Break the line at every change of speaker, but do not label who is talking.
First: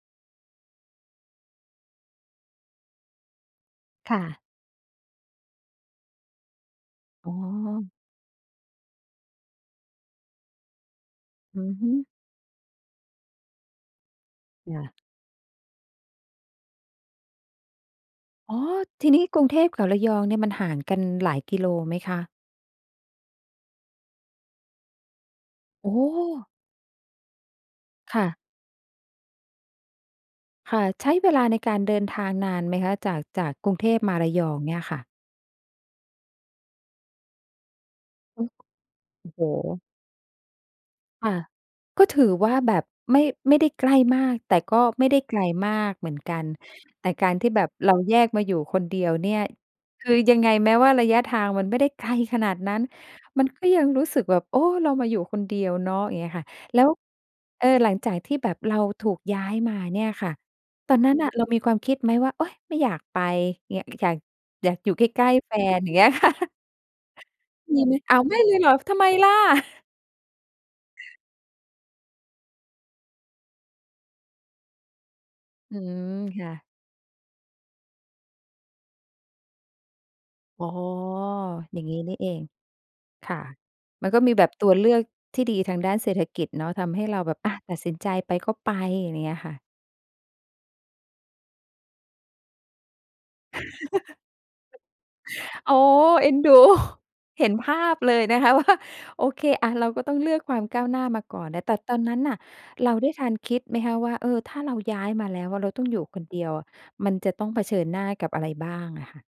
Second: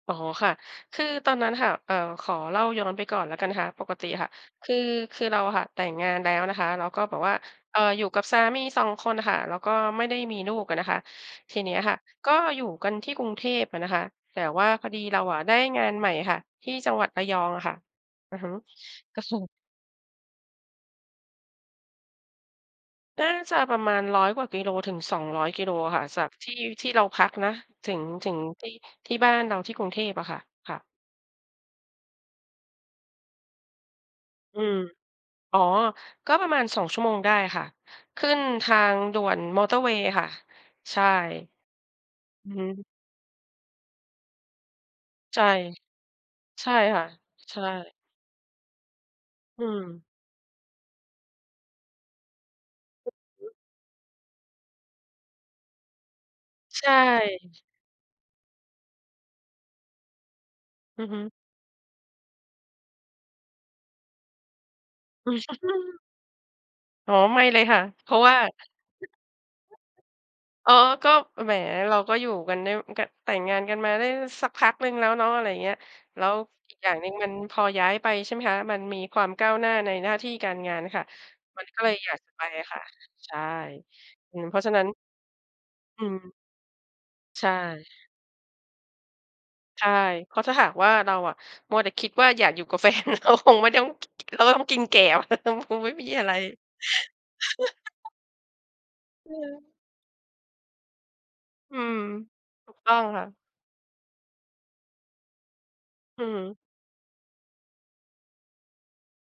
อ๋อค่ะ คือตอนนั้นค่ะ เอ่อ ขอเล่าย้อนไปก่อนละกันนะคะ ปกติ
ค
อ
่
ะค่ะ
ะ
คือ คือเราอะค่ะ แต่งงานแล้วนะคะ เราก็แบบ
อ
ว
๋
่า
อ
เอ่อ อยู่กับสามี 2 คนน่ะค่ะ แล้วก็ไม่ได้มีลูกอะนะคะ ที
อื
นี
อ
้อ
ฮ
ะค
ึ
่ะก็อยู่กันที่กรุงเทพอะนะคะ แต่ว่า
อย่
พอ
า
ดีเราอะได้งานใหม่ค่ะ ที่จังหวัดระยองอะค่ะ อือฮึ
อ๋อ ทีน
ก
ี
็
้
ค
ก
ึอ
รุงเทพกับระยองเนี่ยมันห่างกันหลายกิโลไหมคะ?
น่าจะประมาณร้อยกว่ากิโลถึง 200 กิโล
โอ
อ
้
ะค
โ
่ะ จาก
ฮ
ที่ ที่เราพักนะ ถึง
ค่
ถึ
ะ
งที่ ที่บ้านเราที่กรุงเทพอะค่ะ ค
ค
่ะ
่ะ ใช้เวลาในการเดินทางนานไหมคะ? จาก จากกรุงเทพมาระยอ
อ
ง
ื
เน
ม
ี่ยค่ะ
อ๋อ ก็ประมาณ 2 ชั่วโมงได้ค่ะ ขึ้
โอ
น
้
ทางด่
โอ
ว
้
น
โ
มอเตอร์
ฮ
เวย์ค่ะ ใช่
ค่ะ ก็ถือ
อ
ว
ื
่
อ
า
ฮ
แบบ
ึ
ไม่ ไม่ได้ใกล้มาก แต่ก็ไม่ได้ไก
ใช
ล
่
มากเหมือนกัน
ใช่ค่
แ
ะ
ต่การที่
ใช
แบบเร
่
าแยกมาอยู่คนเดียวเนี่ย
อืม
คือยังไงแม้ว่าระยะทางมันไม่ได้ไกลขนาดนั้น
อือ
ม
ฮ
ั
ึ
นก็ยังรู้สึกแบบ โอ้ เรามาอยู่คนเดียวเนาะ อย่างเงี้ยค่ะ แล
ใ
้
ช
ว
่
เออ หลังจากที่แบบเราถูกย้ายมาเนี่ยค่ะ ตอ
อ
น
ือ
นั้
ฮ
น
ึ
น่ะเรามีความคิดไหมว่า โอ๊ย ไม่อยากไป เงี้ย อยาก อยากอยู่ใกล้ ๆ แฟน อย่างเงี้ย ค่ะ
อ๋อ ไม่เลยค
ม
่
ี
ะ
ไหม
เพ
อ
ร
้
า
า
ะ
ว
ว
ไ
่
ม
า
่เลยเหรอ ทำไมล่ะ?
อ๋อ ก็ แหม เราก็อยู่กันได้ ก แต่งงานกันมาได้สักพักหนึ่งแล้วเนาะ อะไรเงี้
อ
ย
ืม
แล้ว
ค่ะ
อีกอย่างหนึ่งมันพอย้ายไปใช่ไหมคะ มันมีความก้าวหน้าในหน้าที่การ
อ๋อ
งานค่ะ มันก
อย
็
่าง
เล
งี
ย
้
อย
นี
า
่
ก
เ
จ
อ
ะไ
ง
ปอะค่ะ
ค
ใช
่
่
ะ มันก็มี
อื
แ
ม
บบ
เพรา
ต
ะฉ
ั
ะ
ว
นั
เ
้
ล
น
ือกที่ดีทางด้าน
อื
เศรษฐ
ม
กิจเนาะ ทำให้เราแบบ
ใช
อะ ตัดสิน
่
ใจไปก็ไป ไรเงี้ยค่ะ
ใช่ เพราะถ้าหากว่าเราอะมัวแต่คิดว่า อยากอยู่กับ แฟน เราคงไม่ต้อง เราก็ต้องกินแกลบคง ค
อ๋อ
งไม่มีอะ
เอ
ไ
็
ร
น ดู เห็นภาพเลยนะคะ ว่า โอ
เ
เค
ออ
เราก็ต้องเลือกความก้าวหน้ามาก่อนนะ แต
อื
่ต
ม
อนนั้นน่ะ
ถูก
เ
ต
ร
้
า
อง
ได้
ค่
ทั
ะ
นคิดไหมคะว่า เออ ถ้าเราย้ายมาแล้วอะ เราต้องอยู่ค
อื
น
อ
เ
ฮ
ด
ึ
ียวอะ มันจะต้องเผชิญหน้ากับอะไรบ้างอะค่ะ?